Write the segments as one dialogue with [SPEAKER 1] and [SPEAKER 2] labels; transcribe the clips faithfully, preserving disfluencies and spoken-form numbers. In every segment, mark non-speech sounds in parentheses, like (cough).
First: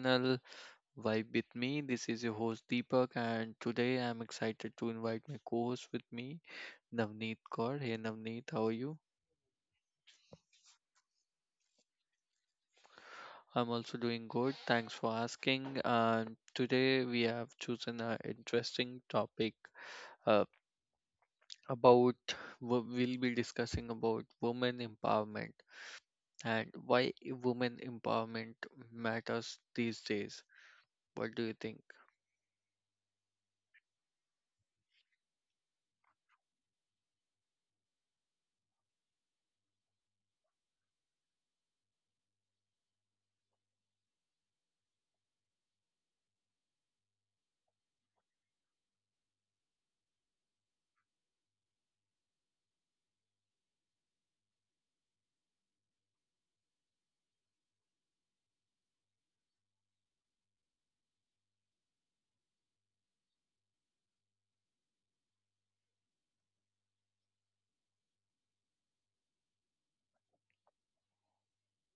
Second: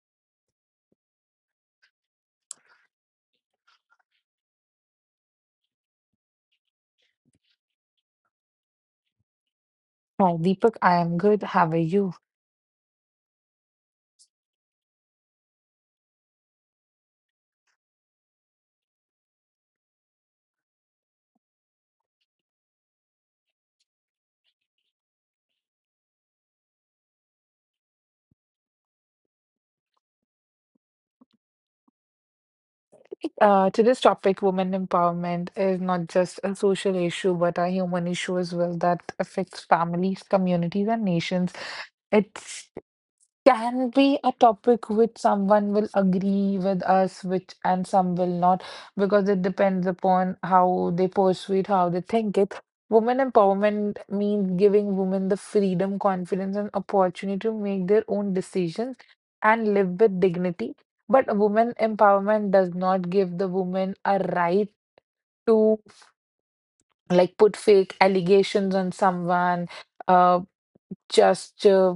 [SPEAKER 1] channel Vibe with me. This is your host Deepak and today I'm excited to invite my co-host with me, Navneet Kaur. Hey Navneet, how are you?
[SPEAKER 2] Hi, Deepak. I am good. How are you?
[SPEAKER 1] I'm also doing good. Thanks for asking. And today we have chosen an interesting topic uh, about wo- we'll be discussing about women empowerment, and why women empowerment matters these days. What do you think?
[SPEAKER 2] Uh, today's topic, women empowerment, is not just a social issue, but a human issue as well that affects families, communities, and nations. It's can be a topic which someone will agree with us which and some will not, because it depends upon how they pursue it, how they think it. Women empowerment means giving women the freedom, confidence, and opportunity to make their own decisions and live with dignity. But women empowerment does not give the woman a right to, like, put fake allegations on someone, uh just uh,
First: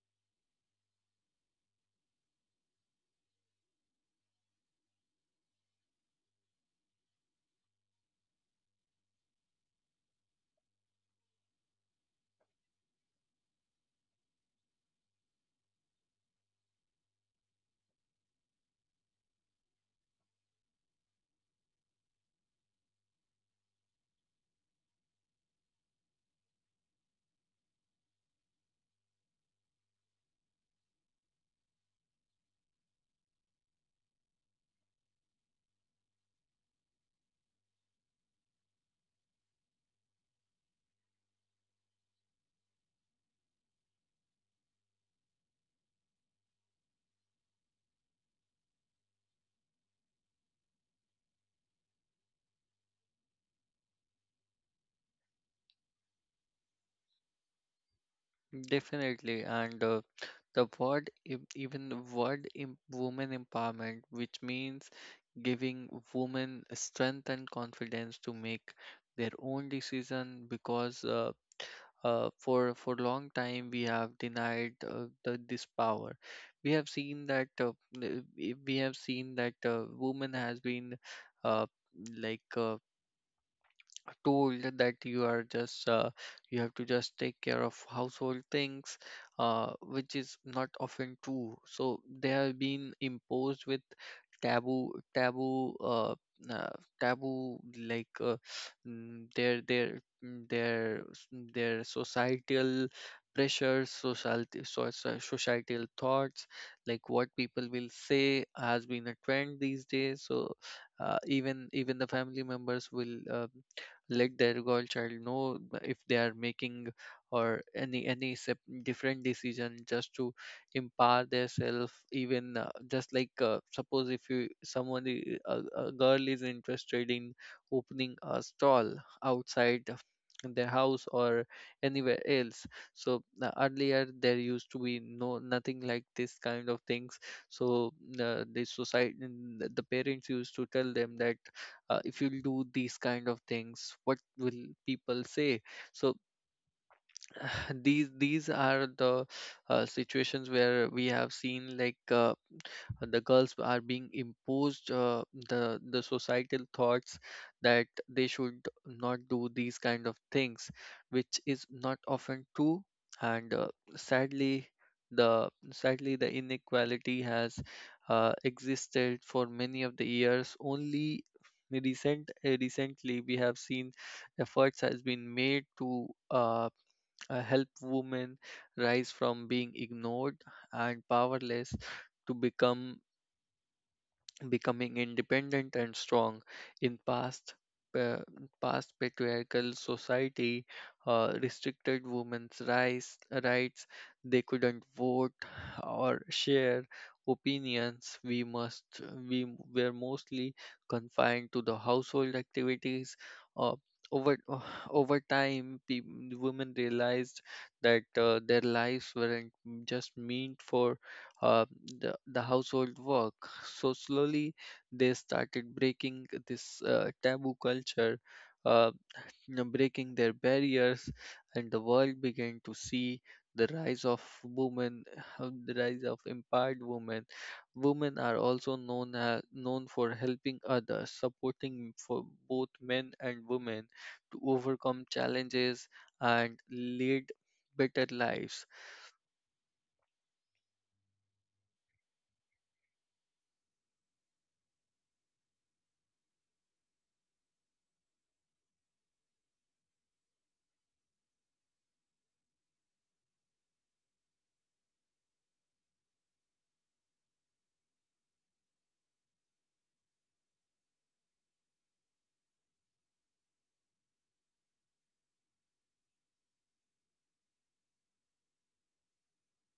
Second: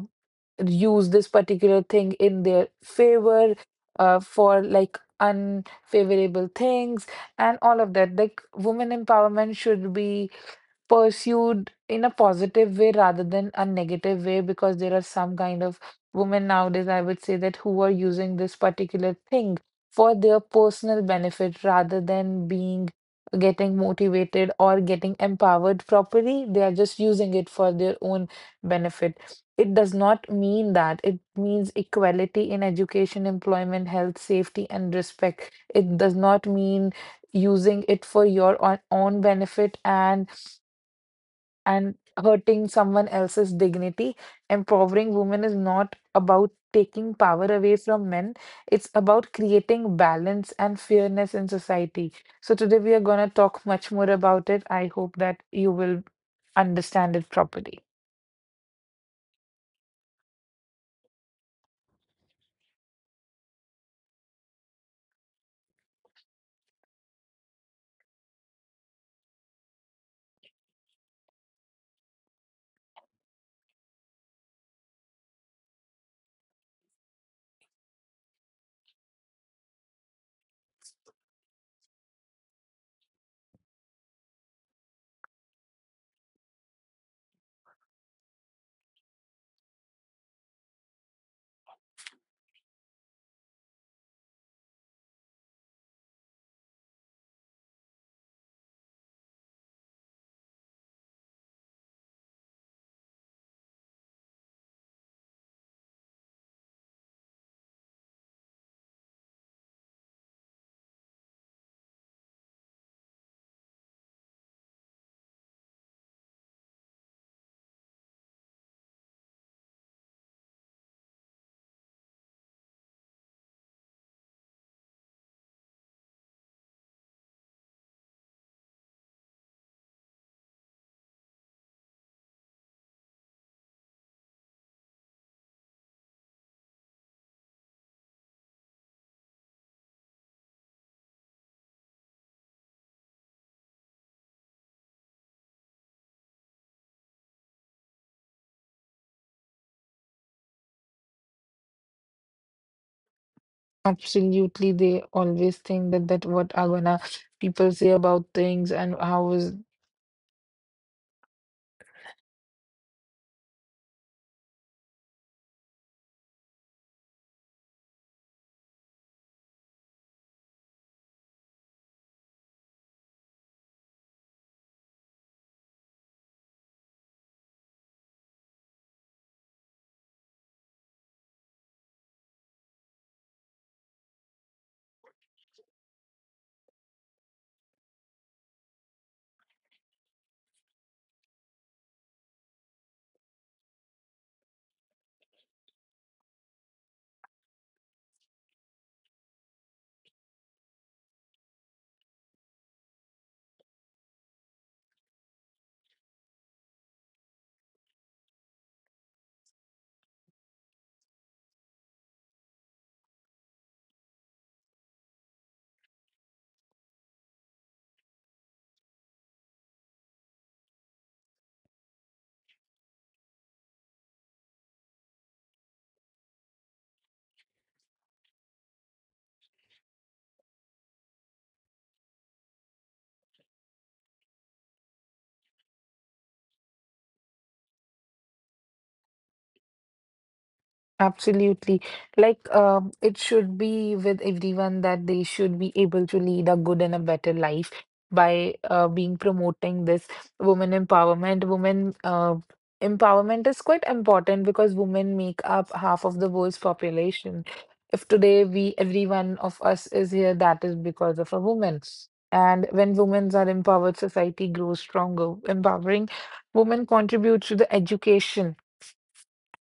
[SPEAKER 2] use this particular thing in their favor, uh, for, like, unfavorable things and all of that. Like, women empowerment should be pursued in a positive way rather than a negative way, because there are some kind of women nowadays, I would say, that who are using this particular thing for their personal benefit rather than being getting motivated or getting empowered properly. They are just using it for their own benefit. It does not mean that. It means equality in education, employment, health, safety, and respect. It does not mean using it for your own own benefit and and hurting someone else's dignity. Empowering women is not about taking power away from men, it's about creating balance and fairness in society. So, today we are going to talk much more about it. I hope that you will understand it properly.
[SPEAKER 1] Definitely, and uh, the word em- even the word em- woman empowerment, which means giving women strength and confidence to make their own decision, because uh, uh, for for long time we have denied uh, the, this power. We have seen that uh, n- we we have seen that uh, woman has been uh, like. Uh, told that you are just uh, you have to just take care of household things, uh, which is not often true, so they have been imposed with taboo taboo uh, uh, taboo like uh, mm, their their mm, their s- their societal pressures society so- so- societal thoughts like what people will say has been a trend these days. So uh, even even the family members will uh, let their girl child know if they are making or any any sep- different decision just to empower themselves, even uh, just like uh, suppose if you someone I- a, a girl is interested in opening a stall outside of their house or anywhere else. So uh, earlier there used to be no nothing like this kind of things. So uh, the society, the the parents used to tell them that uh, if you do these kind of things, what will people say? So (sighs) these these are the uh, situations where we have seen like uh, the girls are being
[SPEAKER 2] Absolutely,
[SPEAKER 1] imposed
[SPEAKER 2] they
[SPEAKER 1] uh,
[SPEAKER 2] always
[SPEAKER 1] the
[SPEAKER 2] think
[SPEAKER 1] the
[SPEAKER 2] that that what
[SPEAKER 1] societal
[SPEAKER 2] are gonna
[SPEAKER 1] thoughts
[SPEAKER 2] people
[SPEAKER 1] that
[SPEAKER 2] say
[SPEAKER 1] they
[SPEAKER 2] about
[SPEAKER 1] should
[SPEAKER 2] things and
[SPEAKER 1] not
[SPEAKER 2] how
[SPEAKER 1] do
[SPEAKER 2] is.
[SPEAKER 1] these kind of things, which is not often true. And uh, sadly the sadly the inequality has uh, existed for many of the years. Only recent uh, recently we have seen efforts has been made to uh, uh, help women rise from being ignored and powerless to become becoming independent and strong. In past pa- past patriarchal society, uh, restricted women's rights rights, they couldn't vote or share opinions. We must we were mostly confined to the household activities. Uh, over (sighs) uh, Over time pe- women realized that uh, their lives weren't just meant for uh, the, the household work. So slowly they started breaking this uh, taboo culture, uh, you know, breaking their barriers, and the world began to see the rise of women, (laughs) the rise of empowered women. Women are also known as, known for helping others, supporting for both men and women to overcome challenges and lead better lives.
[SPEAKER 2] Absolutely. Like, um, it should be with everyone that they should be able to lead a good and a better life by uh, being promoting this women empowerment. Women uh, empowerment is quite important because women make up half of the world's population. If today we, every one of us is here, that is because of a woman. And when women are empowered, society grows stronger. Empowering women contributes to the education,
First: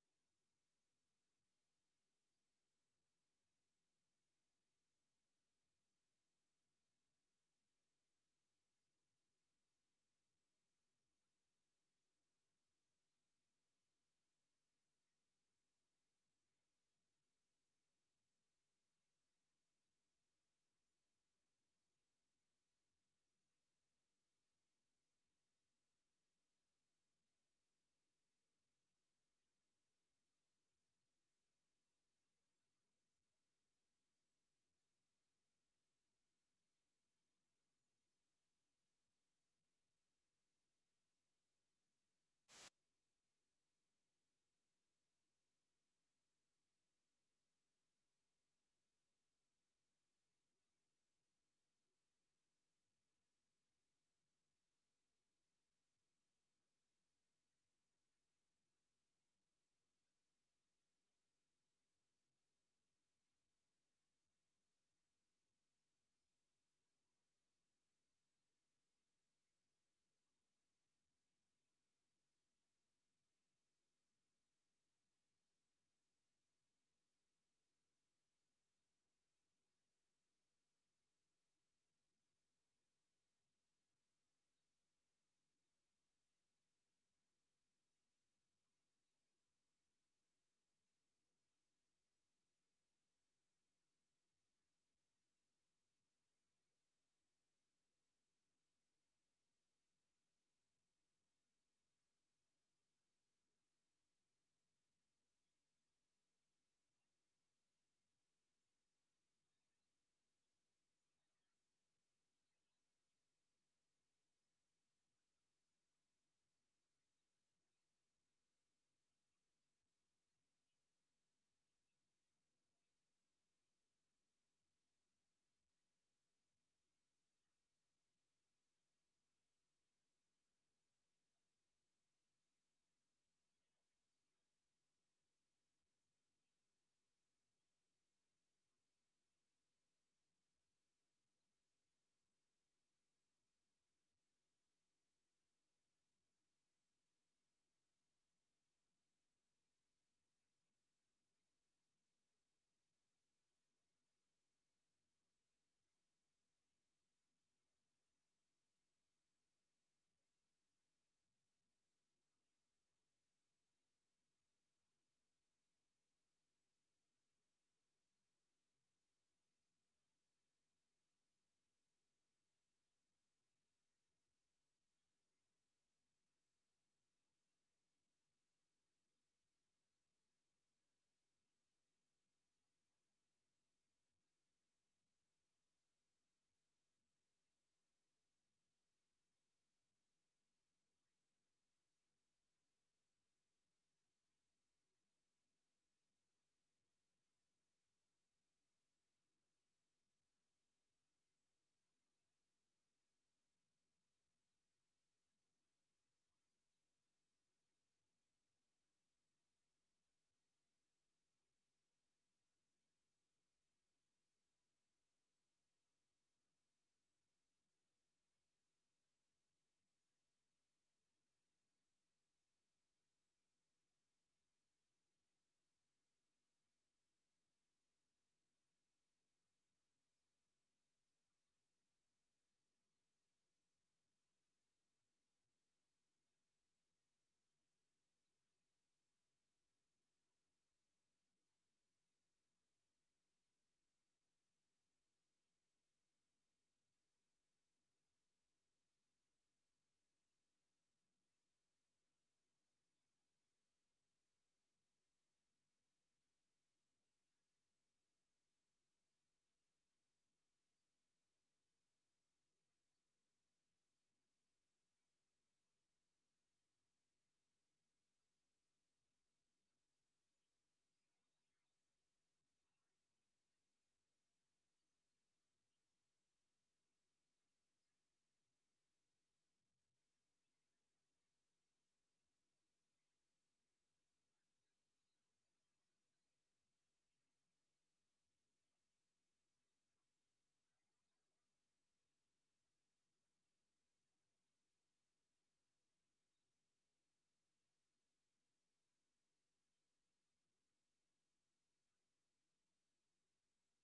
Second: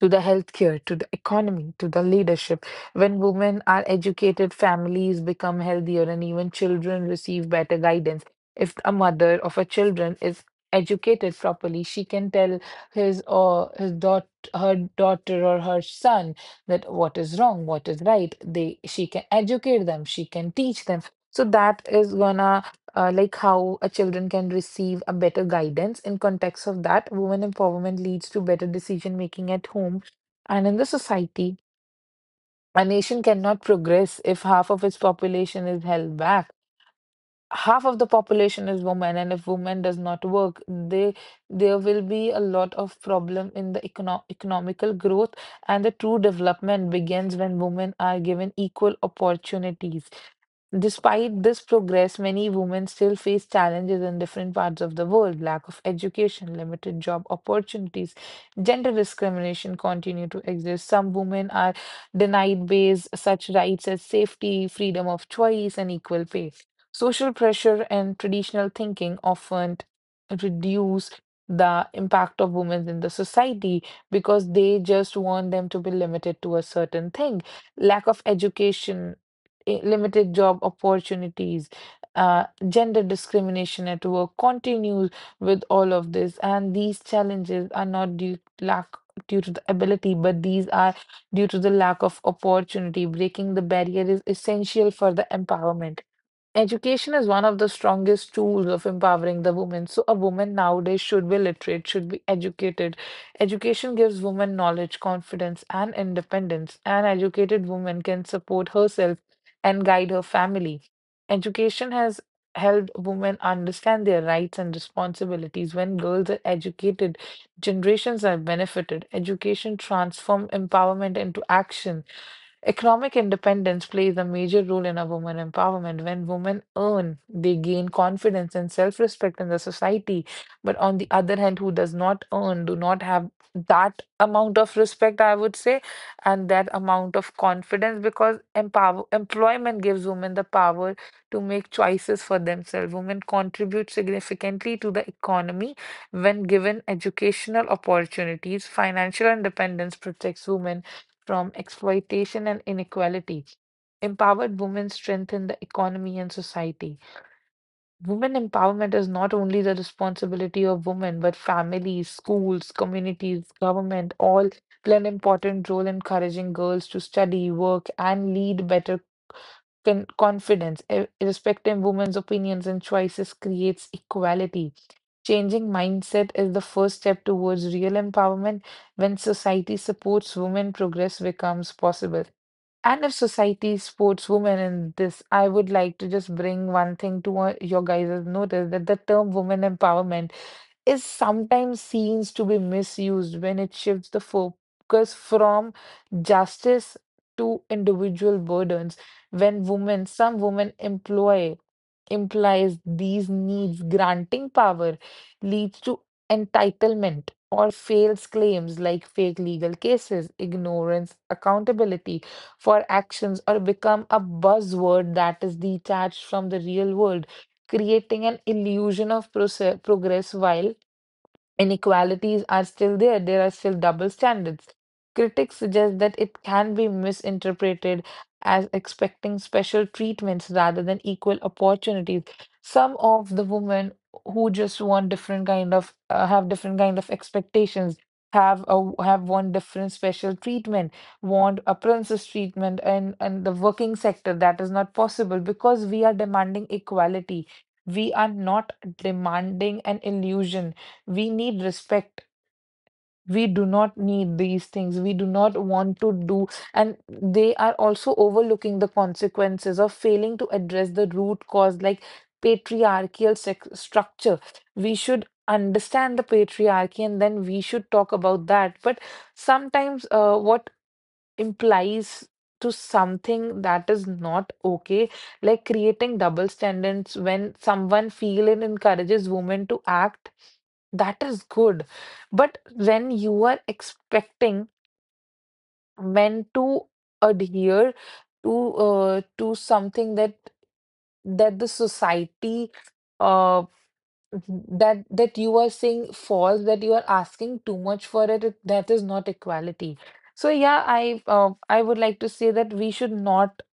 [SPEAKER 2] to the healthcare, to the economy, to the leadership. When women are educated, families become healthier and even children receive better guidance. If a mother of a children is educated properly, she can tell his or his daughter, her daughter or her son, that what is wrong, what is right. They she can educate them, she can teach them. So that is gonna, uh, like, how a children can receive a better guidance. In context of that, women empowerment leads to better decision making at home and in the society. A nation cannot progress if half of its population is held back. Half of the population is women, and if women does not work, they there will be a lot of problem in the econo- economical growth. And the true development begins when women are given equal opportunities. Despite this progress, many women still face challenges in different parts of the world. Lack of education, limited job opportunities, gender discrimination continue to exist. Some women are denied base such rights as safety, freedom of choice, and equal pay. Social pressure and traditional thinking often reduce the impact of women in the society, because they just want them to be limited to a certain thing. Lack of education, i- limited job opportunities, uh, gender discrimination at work continues with all of this. And these challenges are not due lack due to the ability, but these are due to the lack of opportunity. Breaking the barrier is essential for the empowerment. Education is one of the strongest tools of empowering the woman. So, a woman nowadays should be literate, should be educated. Education gives women knowledge, confidence, and independence. An educated woman can support herself and guide her family. Education has helped women understand their rights and responsibilities. When girls are educated, generations are benefited. Education transforms empowerment into action. Economic independence plays a major role in a woman empowerment. When women earn, they gain confidence and self respect in the society. But on the other hand, who does not earn, do not have that amount of respect, I would say, and that amount of confidence, because empower, employment gives women the power to make choices for themselves. Women contribute significantly to the economy when given educational opportunities. Financial independence protects women from exploitation and inequality. Empowered women strengthen the economy and society. Women empowerment is not only the responsibility of women, but families, schools, communities, government all play an important role in encouraging girls to study, work, and lead better con- confidence. Ir- Irrespective of women's opinions and choices creates equality. Changing mindset is the first step towards real empowerment. When society supports women, progress becomes possible. And if society supports women in this, I would like to just bring one thing to, uh, your guys' notice, that the term women empowerment is sometimes seen to be misused when it shifts the focus from justice to individual burdens. When women, some women employ implies these needs granting power, leads to entitlement or fails claims like fake legal cases, ignorance, accountability for actions, or become a buzzword that is detached from the real world, creating an illusion of proce- progress, while inequalities are still there, there are still double standards. Critics suggest that it can be misinterpreted as expecting special treatments rather than equal opportunities. Some of the women who just want different kind of, uh, have different kind of expectations, have a, have want different special treatment, want a princess treatment. And and the working sector, that is not possible, because we are demanding equality, we are not demanding an illusion. We need respect. We do not need these things, we do not want to do. And they are also overlooking the consequences of failing to address the root cause, like patriarchal sex structure. We should understand the patriarchy and then we should talk about that. But sometimes, uh, what implies to something that is not okay, like creating double standards. When someone feel and encourages women to act, that is good. But when you are expecting men to adhere to, uh, to something that that the society, uh that that you are saying false, that you are asking too much for it, it- that is not equality. So yeah, i uh, i would like to say that we should not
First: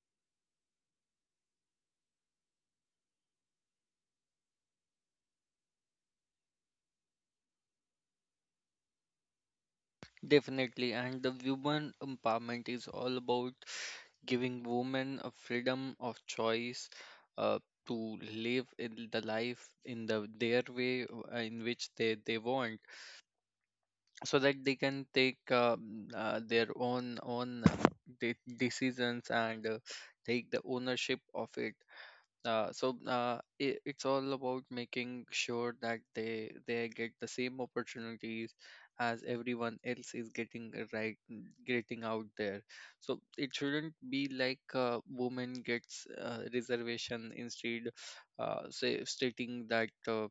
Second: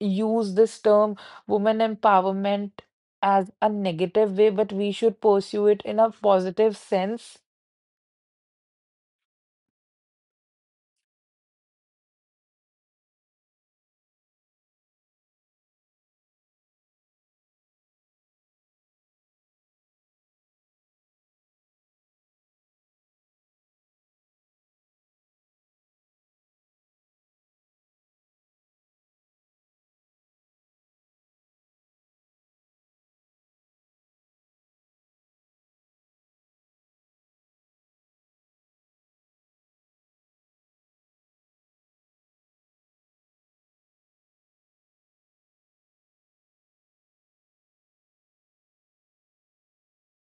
[SPEAKER 2] use this term women empowerment as a negative way, but we should pursue it in a positive sense.
[SPEAKER 1] Definitely, and the women empowerment is all about giving women a freedom of choice uh, to live in the life in the their way uh, in which they, they want, so that they can take uh, mm, uh, their own own uh, de- decisions, and uh, take the ownership of it. Uh, so uh, it, it's all about making sure that they they get the same opportunities as everyone else is getting, uh, right, getting out there. So it shouldn't be like uh, woman gets uh, reservation instead, uh, say stating that uh,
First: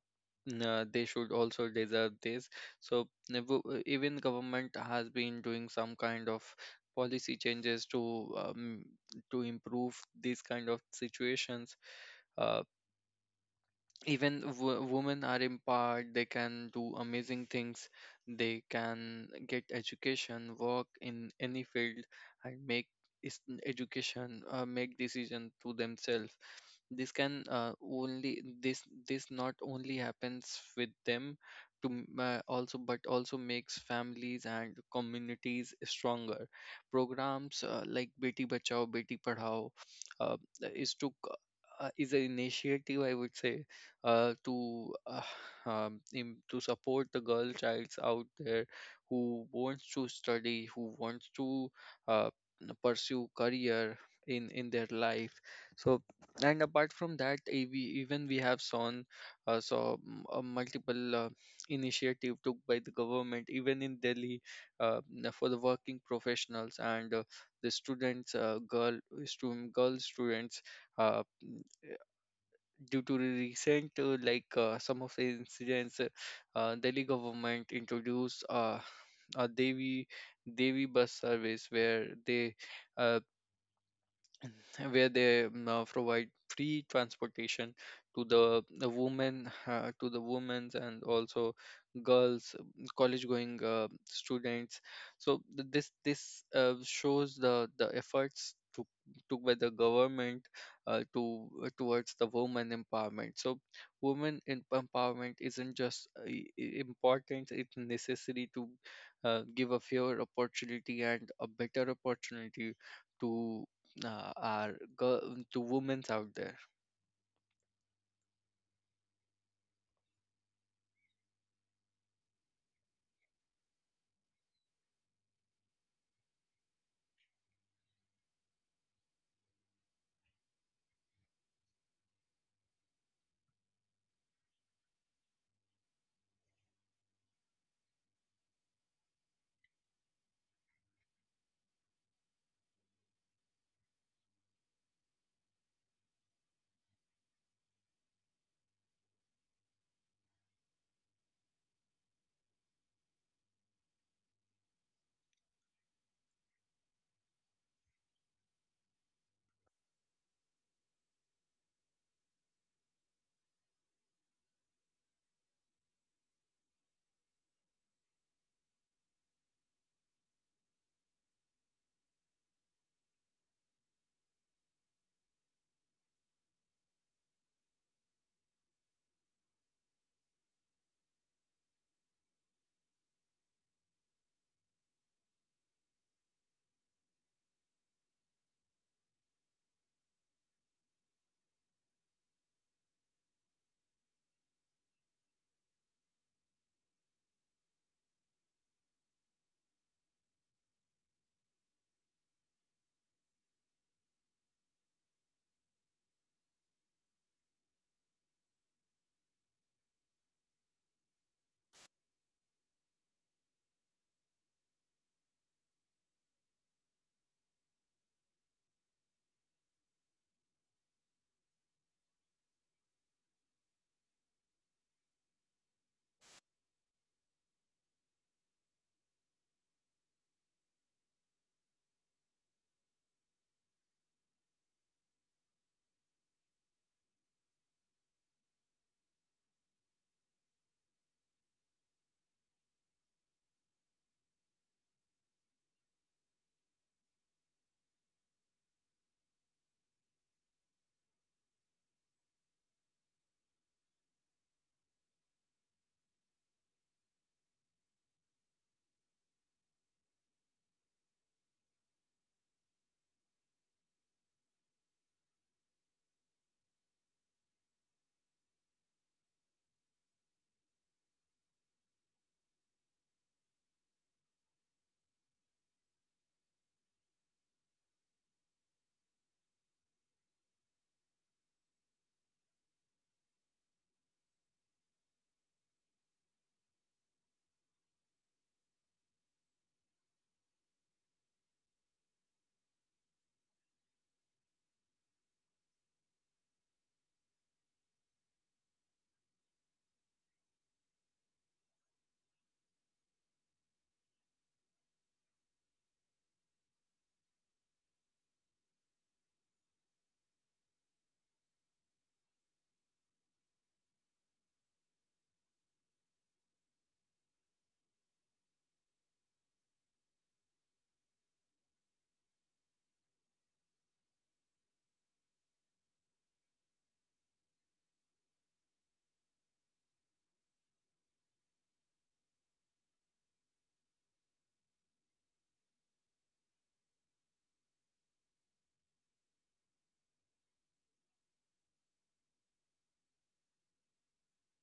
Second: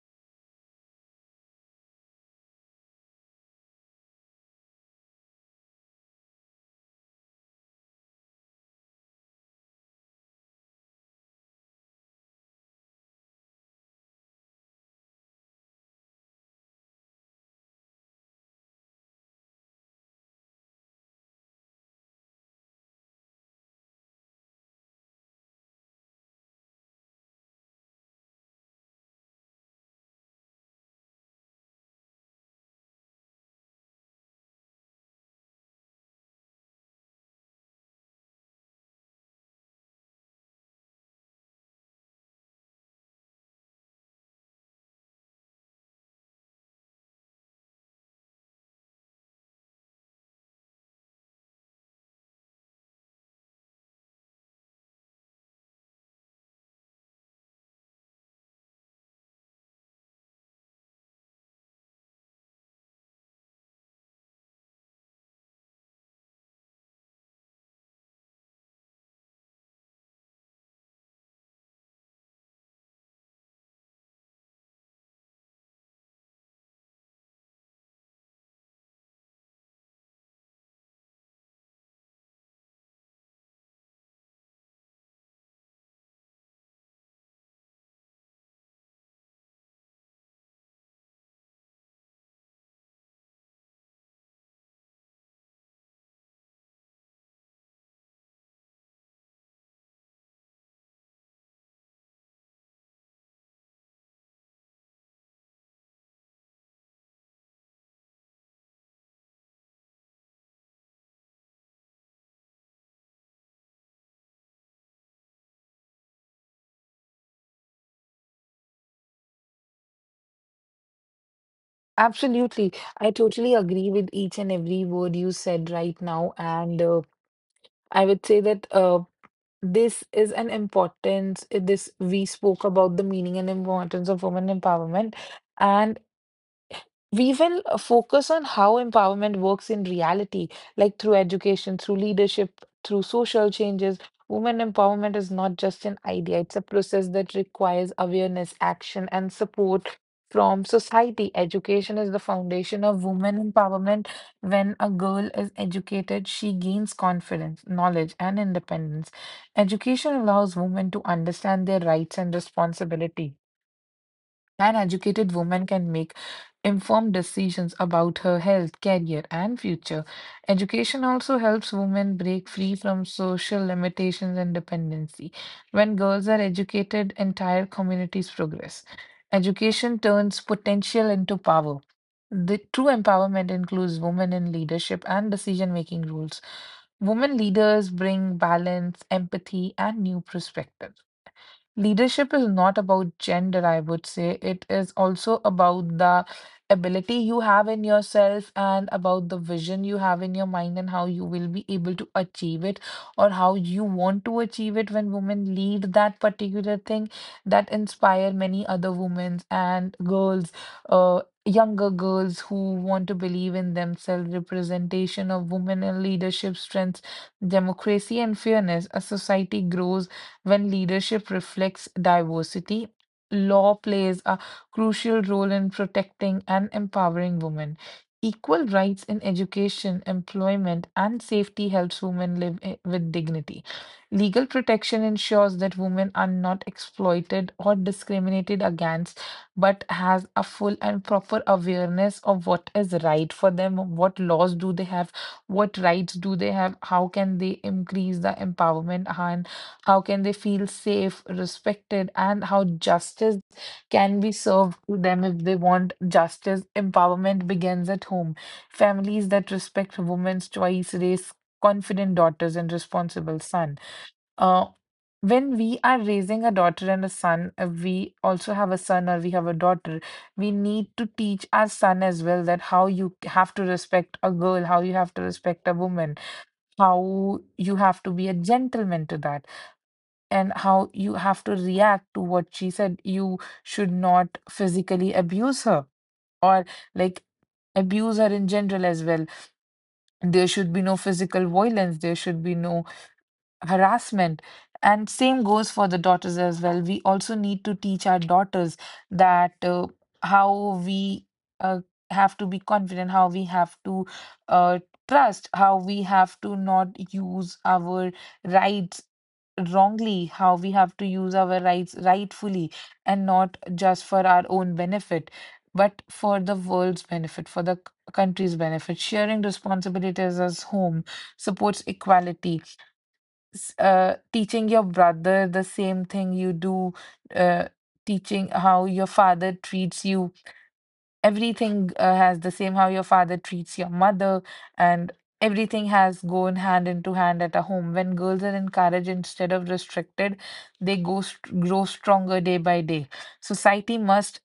[SPEAKER 1] uh, they should also deserve this. So uh, wo- uh, even government has been doing some kind of policy changes to um, to improve these kind of situations. Uh, even w- women are empowered, they can do amazing things, they can get education, work in any field, and make is- education uh, make decision to themselves. This can uh, only this this not only happens with them to m- uh, also, but also makes families and communities stronger. Programs uh, like beti bachao beti padhao uh, is to c- uh, is an initiative, I would say, uh, to uh, (sighs) um, im- to support the girl childs out there who wants to study, who wants to uh, pursue career in in their life. So, and apart from that, eh, we even we have seen uh, saw mm, uh, multiple uh, initiative took by the government, even in Delhi, uh, n- for the working professionals and uh, the students, uh, girl student girl students. Uh, Due to the recent uh, like uh, some of the incidents, uh, uh, Delhi government introduced uh, a devi devi bus service where they uh, where they mm, uh, provide free transportation to the, the women uh, to the women's and also girls, college going uh, students. So th- this this uh, shows the the efforts took took by the government uh, to uh, towards the woman empowerment. So women em- empowerment isn't just uh, i- i- important, it's necessary to uh, give a fair opportunity and a better opportunity to uh, are girl, to women's out there.
[SPEAKER 2] Absolutely. I totally agree with each and every word you said right now. And uh, I would say that, uh, this is an importance. uh, This, we spoke about the meaning and importance of women empowerment, and we will, uh, focus on how empowerment works in reality, like through education, through leadership, through social changes. Women empowerment is not just an idea, it's a process that requires awareness, action, and support from society. Education is the foundation of women empowerment. When a girl is educated, she gains confidence, knowledge, and independence. Education allows women to understand their rights and responsibility. An educated woman can make informed decisions about her health, career, and future. Education also helps women break free from social limitations and dependency. When girls are educated, entire communities progress. Education turns potential into power. The true empowerment includes women in leadership and decision making roles. Women leaders bring balance, empathy, and new perspectives. Leadership is not about gender, I would say. It is also about the ability you have in yourself and about the vision you have in your mind, and how you will be able to achieve it or how you want to achieve it. When women lead that particular thing, that inspire many other women and girls, uh, younger girls who want to believe in themselves. Representation of women in leadership strengths democracy and fairness. A society grows when leadership reflects diversity. Law plays a crucial role in protecting and empowering women. Equal rights in education, employment, and safety helps women live i- with dignity. Legal protection ensures that women are not exploited or discriminated against, but has a full and proper awareness of what is right for them, what laws do they have, what rights do they have, how can they increase the empowerment, and how can they feel safe, respected, and how justice can be served to them if they want justice. Empowerment begins at home. Families that respect women's choice raise confident daughters and responsible sons. Uh, when we are raising a daughter and a son, uh, we also have a son or we have a daughter, we need to teach our son as well that how you have to respect a girl, how you have to respect a woman, how you have to be a gentleman to that, and how you have to react to what she said. You should not physically abuse her or, like, abuse her in general as well. There should be no physical violence, there should be no harassment. And same goes for the daughters as well. We also need to teach our daughters that uh, how we uh, have to be confident, how we have to uh, trust, how we have to not use our rights wrongly, how we have to use our rights rightfully and not just for our own benefit, but for the world's benefit, for the c- country's benefit. Sharing responsibilities as home supports equality. S- Uh, teaching your brother the same thing you do, uh, teaching how your father treats you everything uh, has the same how your father treats your mother and everything has gone hand into hand at a home. When girls are encouraged instead of restricted, they go st- grow stronger day by day. Society must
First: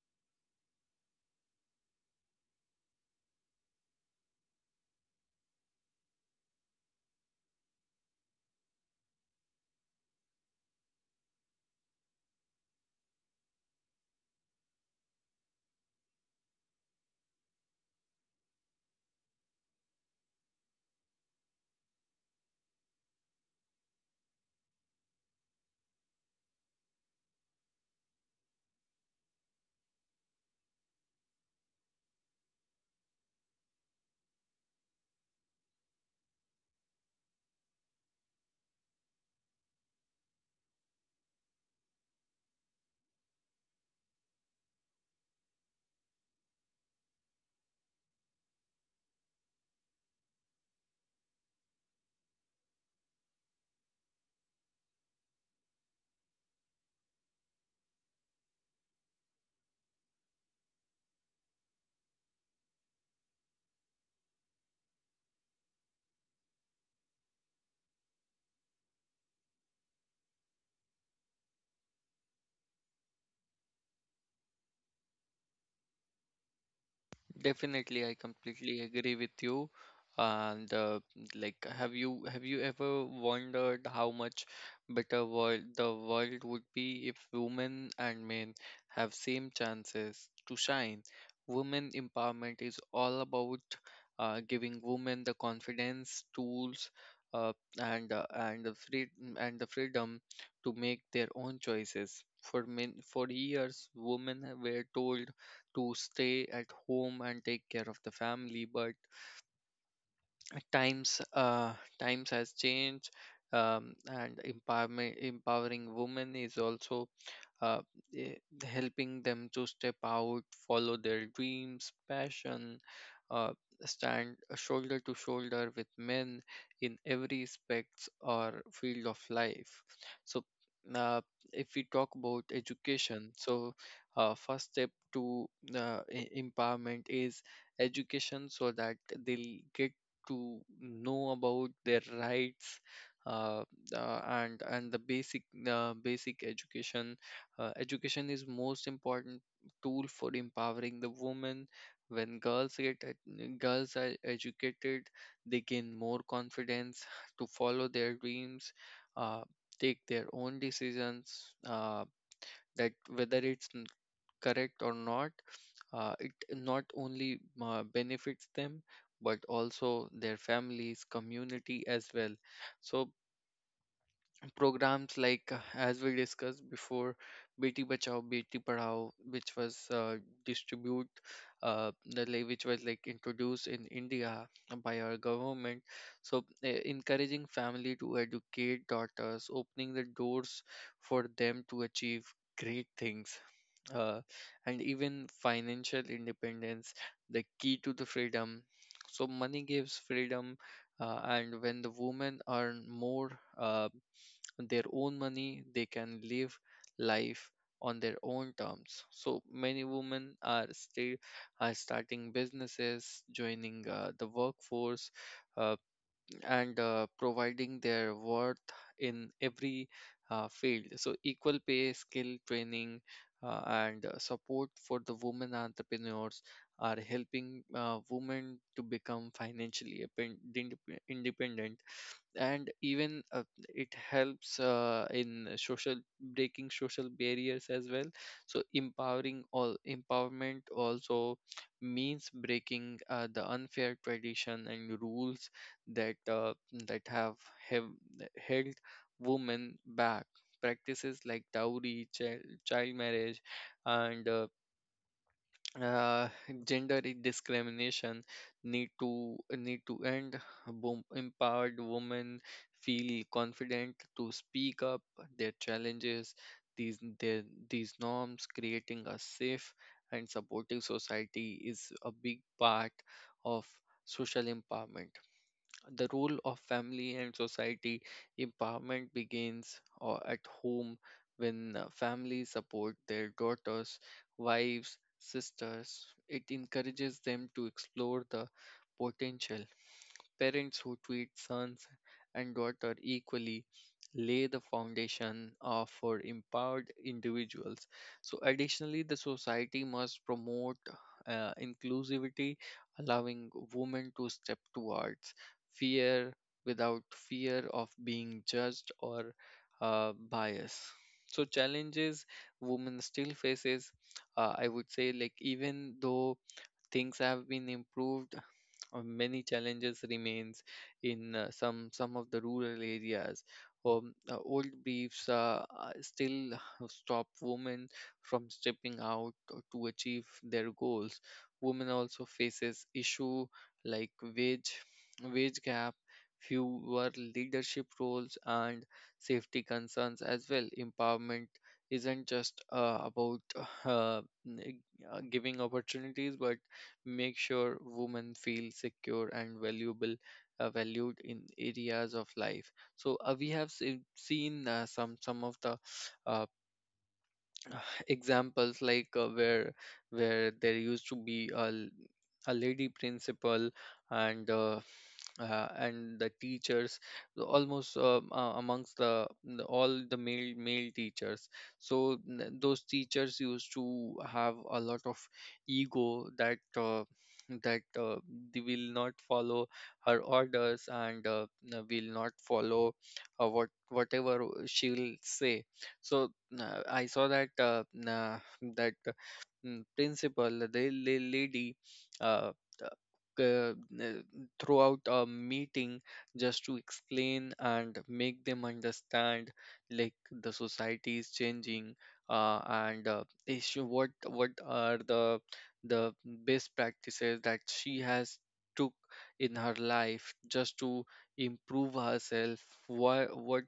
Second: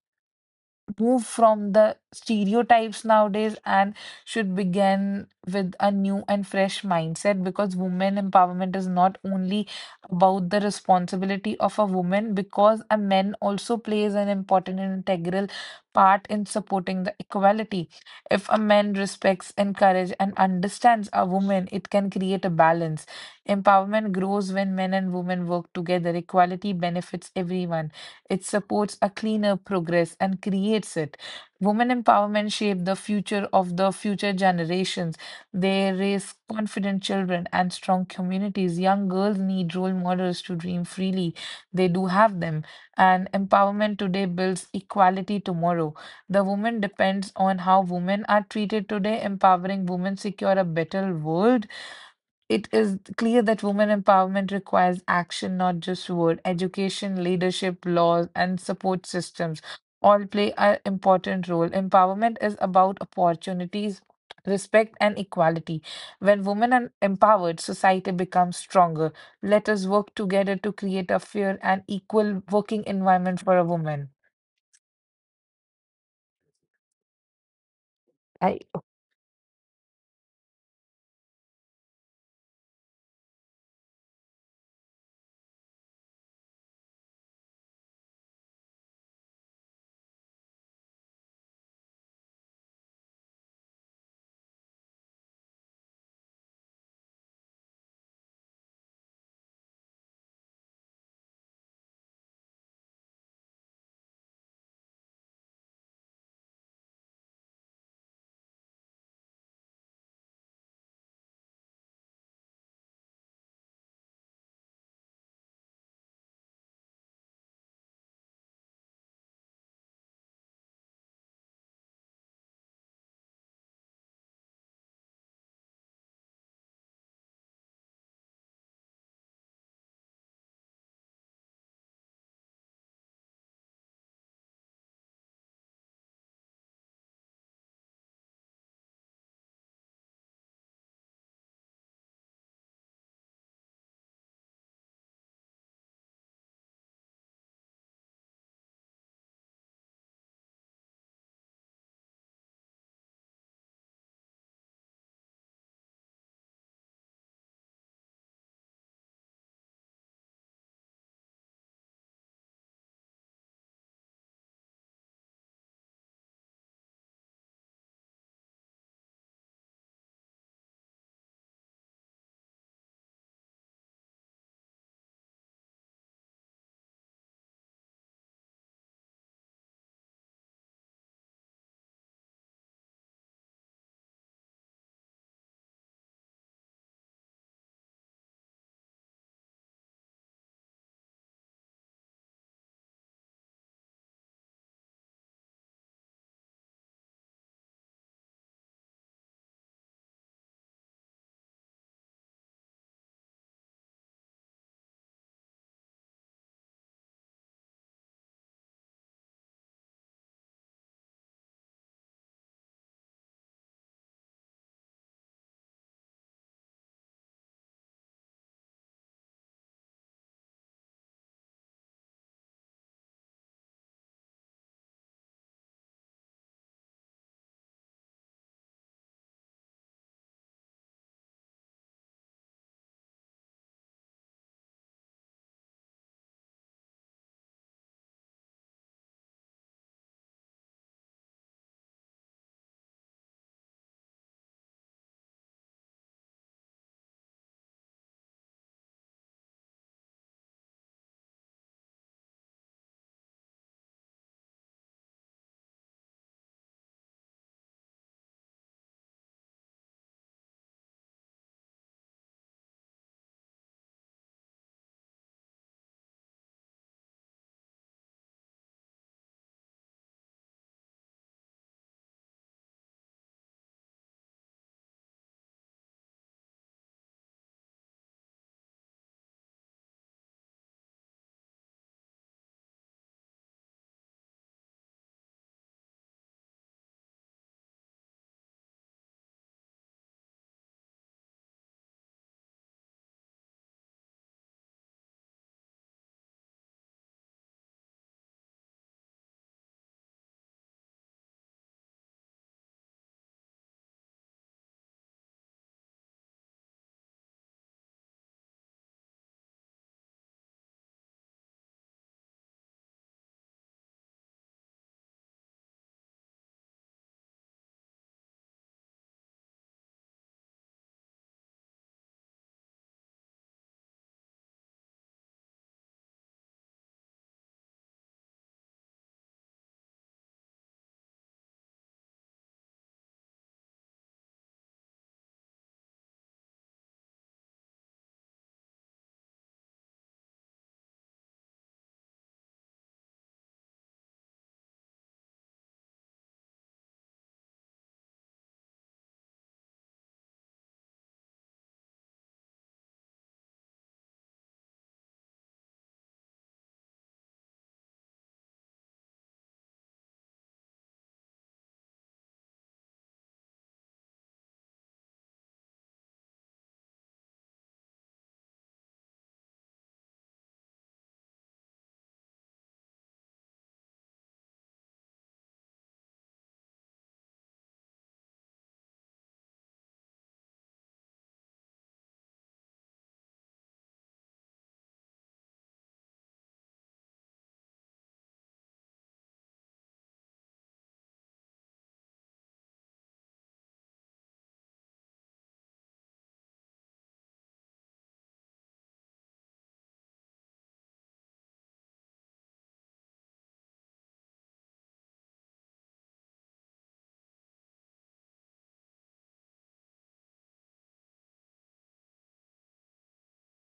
[SPEAKER 2] move from the stereotypes nowadays and should begin with a new and fresh mindset, because women empowerment is not only about the responsibility of a woman, because a man also plays an important and integral part in supporting the equality. If a man respects, encourages and understands a woman, it can create a balance. Empowerment grows when men and women work together. Equality benefits everyone. It supports a cleaner progress and creates it. Women empowerment shape the future of the future generations. They raise confident children and strong communities. Young girls need role models to dream freely. They do have them. And empowerment today builds equality tomorrow. The woman depends on how women are treated today. Empowering women secure a better world. It is clear that women empowerment requires action, not just word. Education, leadership, laws, and support systems all play an important role. Empowerment is about opportunities, respect, and equality. When women are empowered, society becomes stronger. Let us work together to create a fair and equal working environment for a woman.
[SPEAKER 1] Definitely, I
[SPEAKER 2] I
[SPEAKER 1] completely agree with you. And uh, like, have you have you ever wondered how much better world the world would be if women and men have same chances to shine? Women empowerment is all about uh, giving women the confidence, tools, uh, and uh, and the free and the freedom to make their own choices. For men, for years, women were told to stay at home and take care of the family, but times uh, times has changed. Um, and empowerment empowering women is also uh, eh, helping them to step out, follow their dreams, passion, uh, stand shoulder to shoulder with men in every aspects or field of life. So, uh, if we talk about education, so uh, first step to uh, e- empowerment is education, so that they'll get to know about their rights. Uh, uh, and and The basic uh, basic education uh, education is most important tool for empowering the woman. When girls get ed- girls are educated, they gain more confidence to follow their dreams, uh, take their own decisions, uh, that whether it's n- correct or not. Uh, it not only uh, benefits them, but also their families community as well. So programs like uh, as we discussed before, beti bachao beti padhao, which was uh, distribute uh, the lay which was like introduced in India by our government. So uh, encouraging family to educate daughters, opening the doors for them to achieve great things. uh, and even financial independence, the key to the freedom, so money gives freedom. Uh, and when the women earn more uh, their own money, they can live life on their own terms. So many women are still are starting businesses, joining uh, the workforce, uh, and uh, providing their worth in every uh, field. So equal pay, skill training, uh, and uh, support for the women entrepreneurs are helping uh, women to become financially independent, and even uh, it helps uh, in social, breaking social barriers as well. So empowering all empowerment also means breaking uh, the unfair tradition and rules that uh, that have, have held women back. Practices like dowry, child, child marriage, and uh, uh, gender discrimination need to need to end. Wom- empowered women feel confident to speak up their challenges. these their, these norms, creating a safe and supportive society is a big part of social empowerment, the role of family and society. Empowerment begins or at home. When uh, families support their daughters, wives, sisters, it encourages them to explore the potential. Parents who treat sons and daughter equally lay the foundation of for empowered individuals. So, additionally, the society must promote uh, inclusivity, allowing women to step towards fear without fear of being judged or uh, bias. So, challenges women still faces, uh, I would say, like even though things have been improved, uh, many challenges remains in uh, some some of the rural areas. Um, uh, old beliefs uh, uh, still stop women from stepping out to achieve their goals. Women also faces issue like wage wage gap, fewer leadership roles, and safety concerns as well. Empowerment isn't just uh, about uh, n- uh, giving opportunities, but make sure women feel secure and valuable uh, valued in areas of life. So uh, we have se- seen uh, some some of the uh, examples like uh, where where there used to be a, l- a lady principal, and uh, uh, and the teachers almost uh, uh, amongst the, the all the male male teachers. So n- those teachers used to have a lot of ego that uh, that uh, they will not follow her orders, and uh, n- will not follow uh, what whatever she will say. So uh, I saw that uh, uh, that uh, mm, principal, the la- lady, uh, uh, uh, throughout a meeting, just to explain and make them understand, like the society is changing, uh, and uh, issue what what are the the best practices that she has took in her life just to improve herself, what what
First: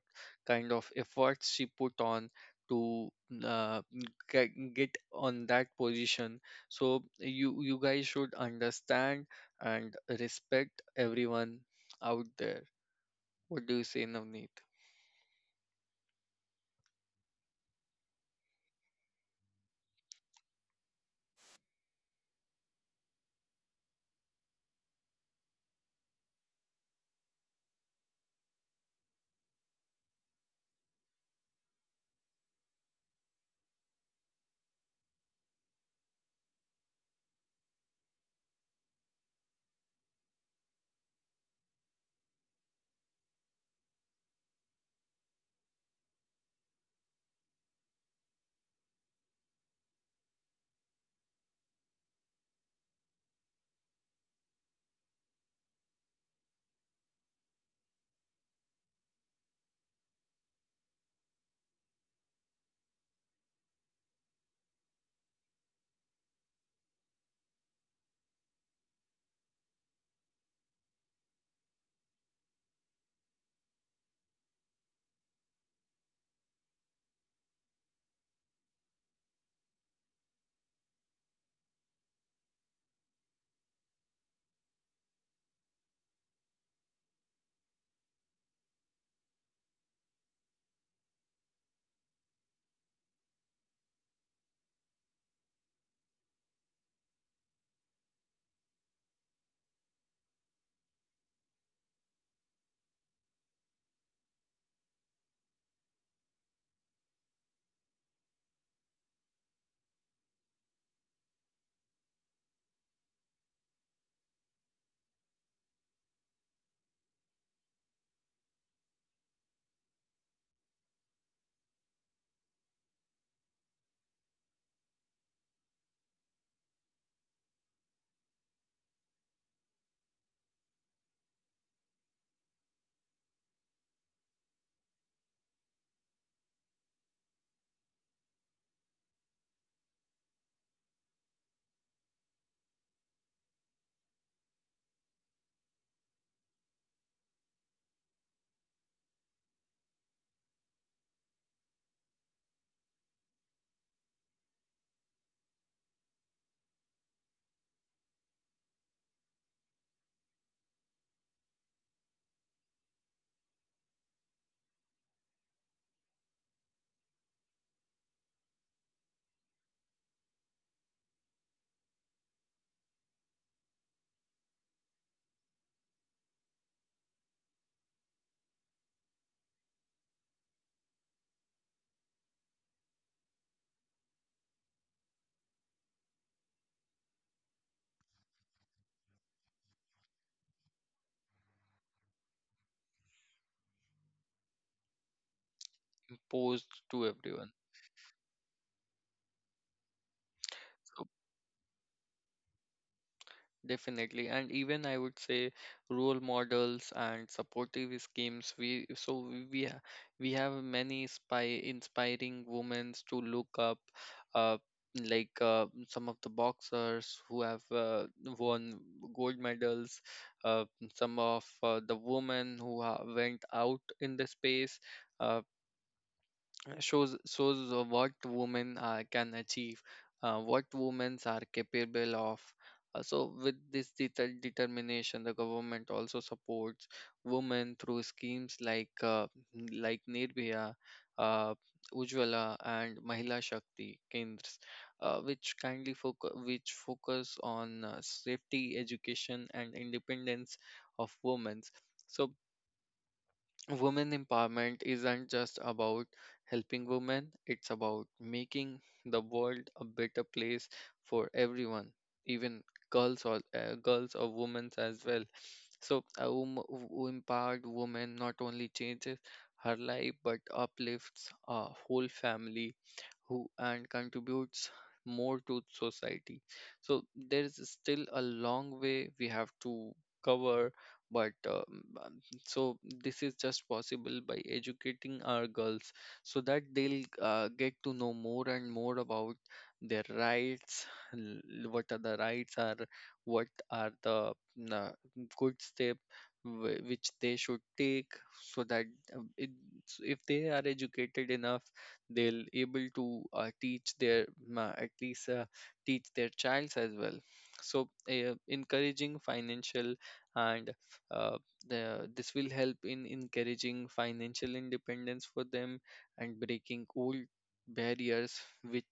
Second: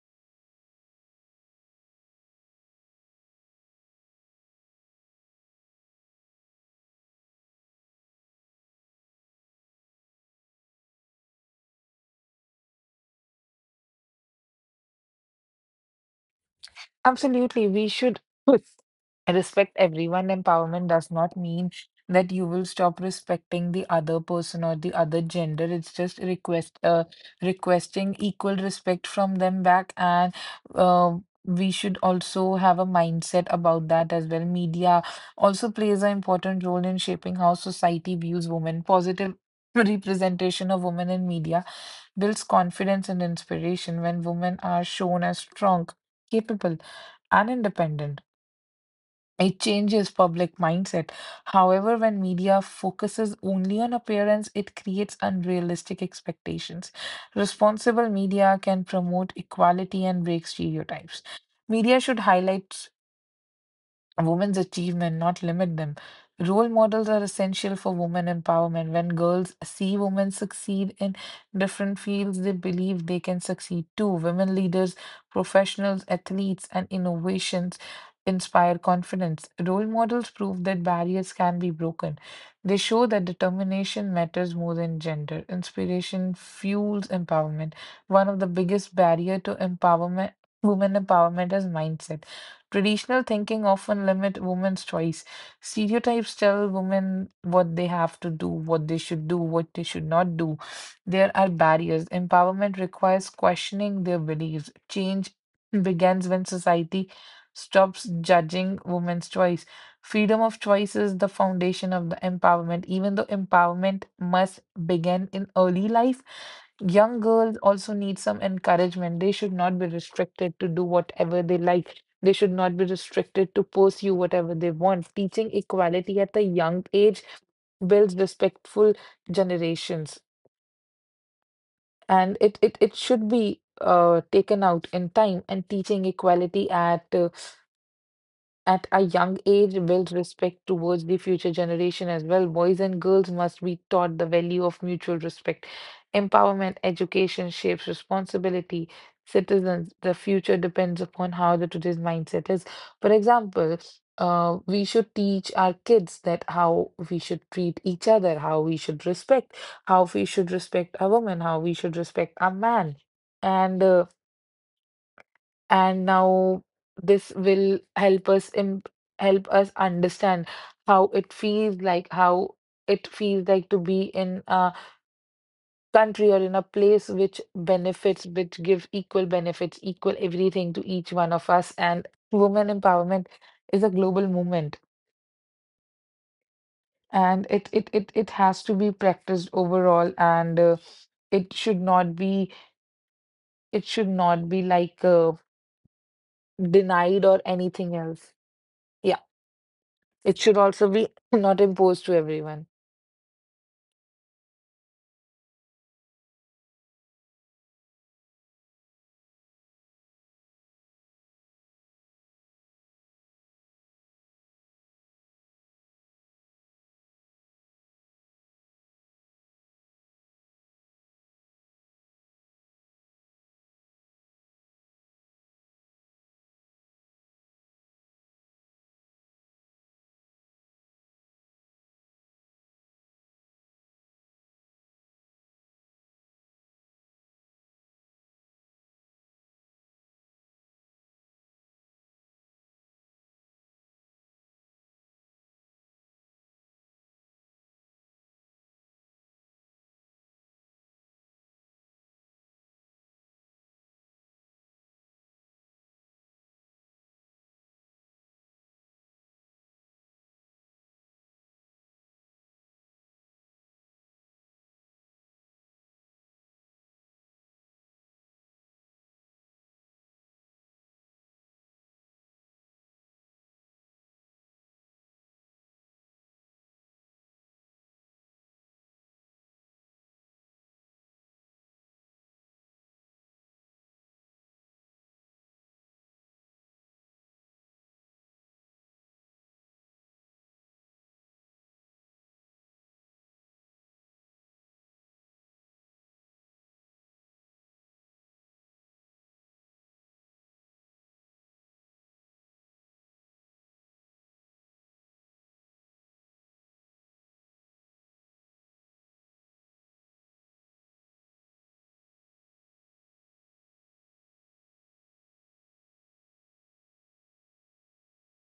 [SPEAKER 1] kind of efforts she put on to uh, get, get on that position. So you you guys should understand and respect everyone out there. What do you say, Navneet?
[SPEAKER 2] absolutely, we should put- (laughs) respect everyone. Empowerment does not mean that you will stop respecting the other person or the other gender. It's just request uh, requesting equal respect from them back, and uh, we should also have a mindset about that as well. Media also plays an important role in shaping how society views women. Positive (laughs) representation of women in media builds confidence and inspiration when women are shown as strong, capable, and independent. It changes public mindset. However, when media focuses only on appearance, it creates unrealistic expectations. Responsible media can promote equality and break stereotypes. Media should highlight women's achievement, not limit them. Role models are essential for women empowerment. When girls see women succeed in different fields, they believe they can succeed too. Women leaders, professionals, athletes, and innovations inspire confidence. Role models prove that barriers can be broken. They show that determination matters more than gender. Inspiration fuels empowerment. One of the biggest barrier to empowerment, women empowerment, is mindset. Traditional thinking often limit women's choice. Stereotypes tell women what they have to do, what they should do, what they should not do. There are barriers. Empowerment requires questioning their beliefs. Change begins when society stops judging women's choice. Freedom of choice is the foundation of the empowerment. Even though empowerment must begin in early life, young girls also need some encouragement. They should not be restricted to do whatever they like. They should not be restricted to pursue whatever they want. Teaching equality at a young age builds respectful generations, and it it, it should be uh, taken out in time. And teaching equality at uh, at a young age build respect towards the future generation as well. Boys and girls must be taught the value of mutual respect. Empowerment education shapes responsibility. Citizens, the future depends upon how the today's mindset is. For example, uh, we should teach our kids that how we should treat each other, how we should respect, how we should respect a woman, how we should respect a man, and uh, and now this will help us imp- help us understand how it feels like, how it feels like to be in a country or in a place which benefits, which give equal benefits, equal everything to each one of us. And women empowerment is a global movement, and it it it, it has to be practiced overall, and uh, it should not be, it should not be like uh,
[SPEAKER 1] Imposed to
[SPEAKER 2] denied
[SPEAKER 1] everyone.
[SPEAKER 2] or anything else. Yeah. It should also be (clears throat) (laughs) not imposed to everyone.
[SPEAKER 1] Definitely, and even I would say, role models and supportive schemes. We so we we ha- we have many spy inspiring women to look up, uh, like uh, some of the boxers who have uh, won gold medals, uh, some of uh, the women who ha- went out in the space. Uh, uh, shows Shows uh, what women uh, can achieve, uh, what women are capable of. Uh, so with this deter- determination, the government also supports women through schemes like uh, n- like Nirbhaya, uh, Ujjwala, and Mahila Shakti Kendras, uh, which kindly focus which focus on uh, safety, education, and independence of women. So women empowerment isn't just about helping women, it's about making the world a better place for everyone, even girls or uh, girls or women as well. So a wom- w- empowered woman not only changes her life but uplifts a whole family who and contributes more to society. So there is still a long way we have to cover. But um, um, so this is just possible by educating our girls so that they'll uh, get to know more and more about their rights, l- what are the rights are, what are the uh, good step wh- which they should take, so that uh, it, if they are educated enough, they'll able to uh, teach their ma- at least uh, teach their childs as well. So uh, encouraging financial and uh, the, this will help in encouraging financial independence for them and breaking old barriers, which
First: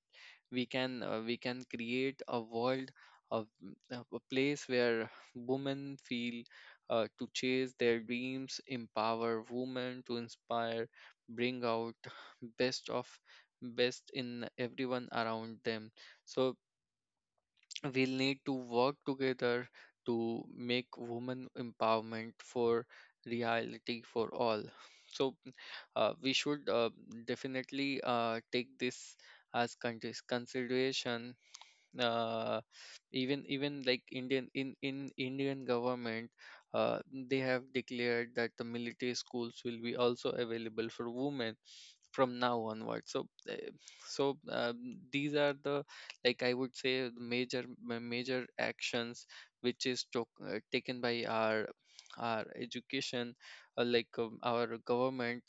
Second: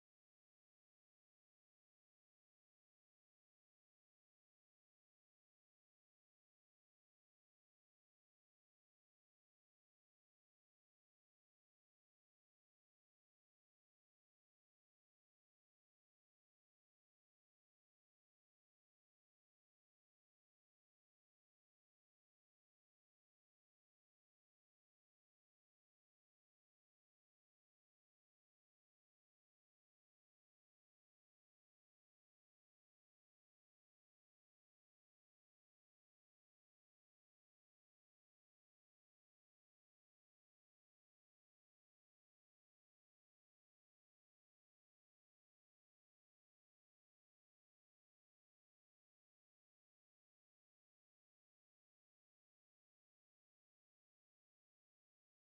[SPEAKER 1] we can uh, we can create a world of a a place where women feel uh, to chase their dreams, empower women to inspire, bring out (sighs) best of best in everyone around them. So we'll need to work together to make women empowerment for reality for all. So uh, we should uh, definitely uh, take this as countries consideration. Uh, even even like Indian, in in Indian government, uh, they have declared that the military schools will be also available for women from now onward. So uh, so um, these are the, like I would say, major ma- major actions which is took, uh, taken by our our education uh, like um, our government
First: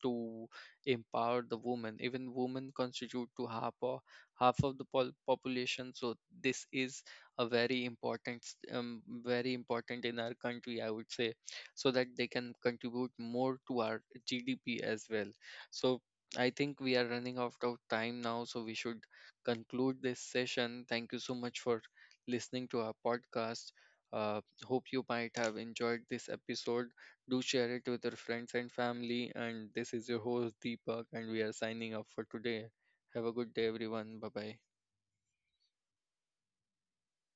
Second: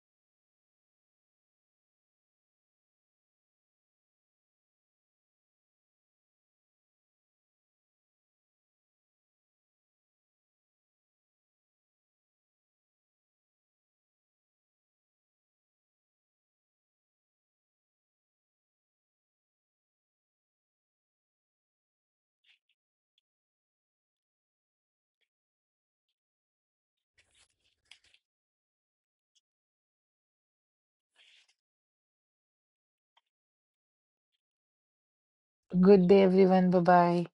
[SPEAKER 1] to empower the women. Even women constitute to half or half of the pol- population. So this is a very important, s- um, very important in our country, I would say, so that they can contribute more to our G D P as well. So I think we are running out of time now, so we should conclude this session. Thank you so much for listening to our podcast. Uh, hope you might have enjoyed this episode. Do share it with your friends and family. And this is your host, Deepak, and we are signing off for today. Have a good day, everyone. Bye bye.
[SPEAKER 2] Good day, everyone. Bye bye.